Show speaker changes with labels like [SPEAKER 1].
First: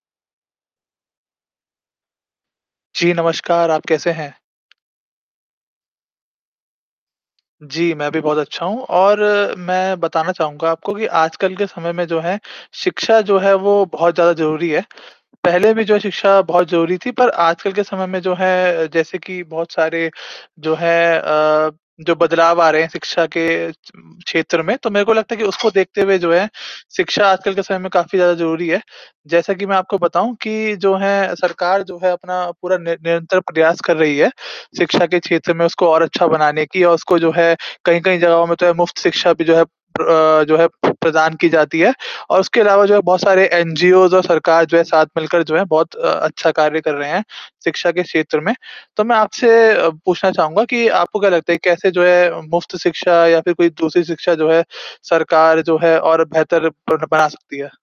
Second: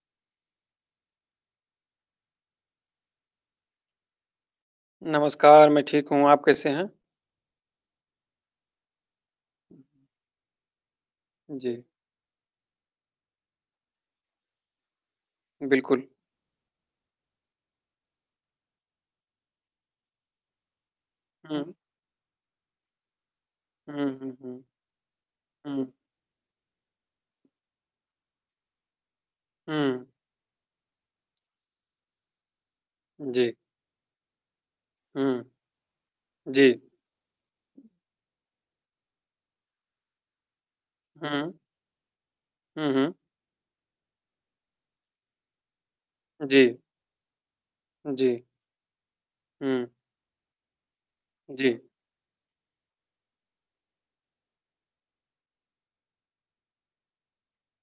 [SPEAKER 1] जी, नमस्कार। आप कैसे हैं?
[SPEAKER 2] नमस्कार, मैं ठीक हूँ। आप कैसे हैं?
[SPEAKER 1] जी, मैं भी बहुत अच्छा हूँ और मैं बताना चाहूँगा आपको कि आजकल के
[SPEAKER 2] जी।
[SPEAKER 1] समय में जो है शिक्षा जो है, वो बहुत ज़्यादा ज़रूरी है। पहले भी जो है
[SPEAKER 2] बिल्कुल।
[SPEAKER 1] शिक्षा बहुत ज़रूरी थी पर आजकल के समय में जो है जैसे कि बहुत सारे जो है अ,
[SPEAKER 2] हुँ।
[SPEAKER 1] जो बदलाव आ रहे हैं शिक्षा के च
[SPEAKER 2] हुँ, हुँ,
[SPEAKER 1] क्षेत्र
[SPEAKER 2] हुँ।
[SPEAKER 1] में। तो मेरे को लगता है कि उसको
[SPEAKER 2] हुँ।
[SPEAKER 1] देखते हुए जो है शिक्षा आजकल के समय में काफ़ी ज़्यादा ज़रूरी है। जैसा कि मैं आपको
[SPEAKER 2] हुँ।
[SPEAKER 1] बताऊँ कि जो है सरकार जो है अपना पूरा नि निरंतर
[SPEAKER 2] जी।
[SPEAKER 1] प्रयास कर रही है शिक्षा के
[SPEAKER 2] हुँ।
[SPEAKER 1] क्षेत्र में उसको और अच्छा बनाने
[SPEAKER 2] जी।
[SPEAKER 1] की और उसको जो है कहीं-कहीं जगहों में तो है मुफ्त शिक्षा भी जो है प्र अ, जो है प्रदान की
[SPEAKER 2] हुँ।
[SPEAKER 1] जाती है। और उसके अलावा जो
[SPEAKER 2] हुँ,
[SPEAKER 1] है
[SPEAKER 2] हुँ।
[SPEAKER 1] बहुत सारे एनजीओज़ और सरकार जो है साथ मिलकर जो है बहुत अ,
[SPEAKER 2] उ,
[SPEAKER 1] अच्छा
[SPEAKER 2] जी।
[SPEAKER 1] कार्य कर रहे हैं शिक्षा के
[SPEAKER 2] उ,
[SPEAKER 1] क्षेत्र
[SPEAKER 2] जी।
[SPEAKER 1] में। तो मैं आपसे अ,
[SPEAKER 2] हुँ।
[SPEAKER 1] पूछना चाहूँगा कि आपको क्या लगता है
[SPEAKER 2] जी।
[SPEAKER 1] कैसे जो है मुफ्त शिक्षा या फ़िर कोई दूसरी शिक्षा जो है सरकार जो है और बेहतर बन बना सकती है?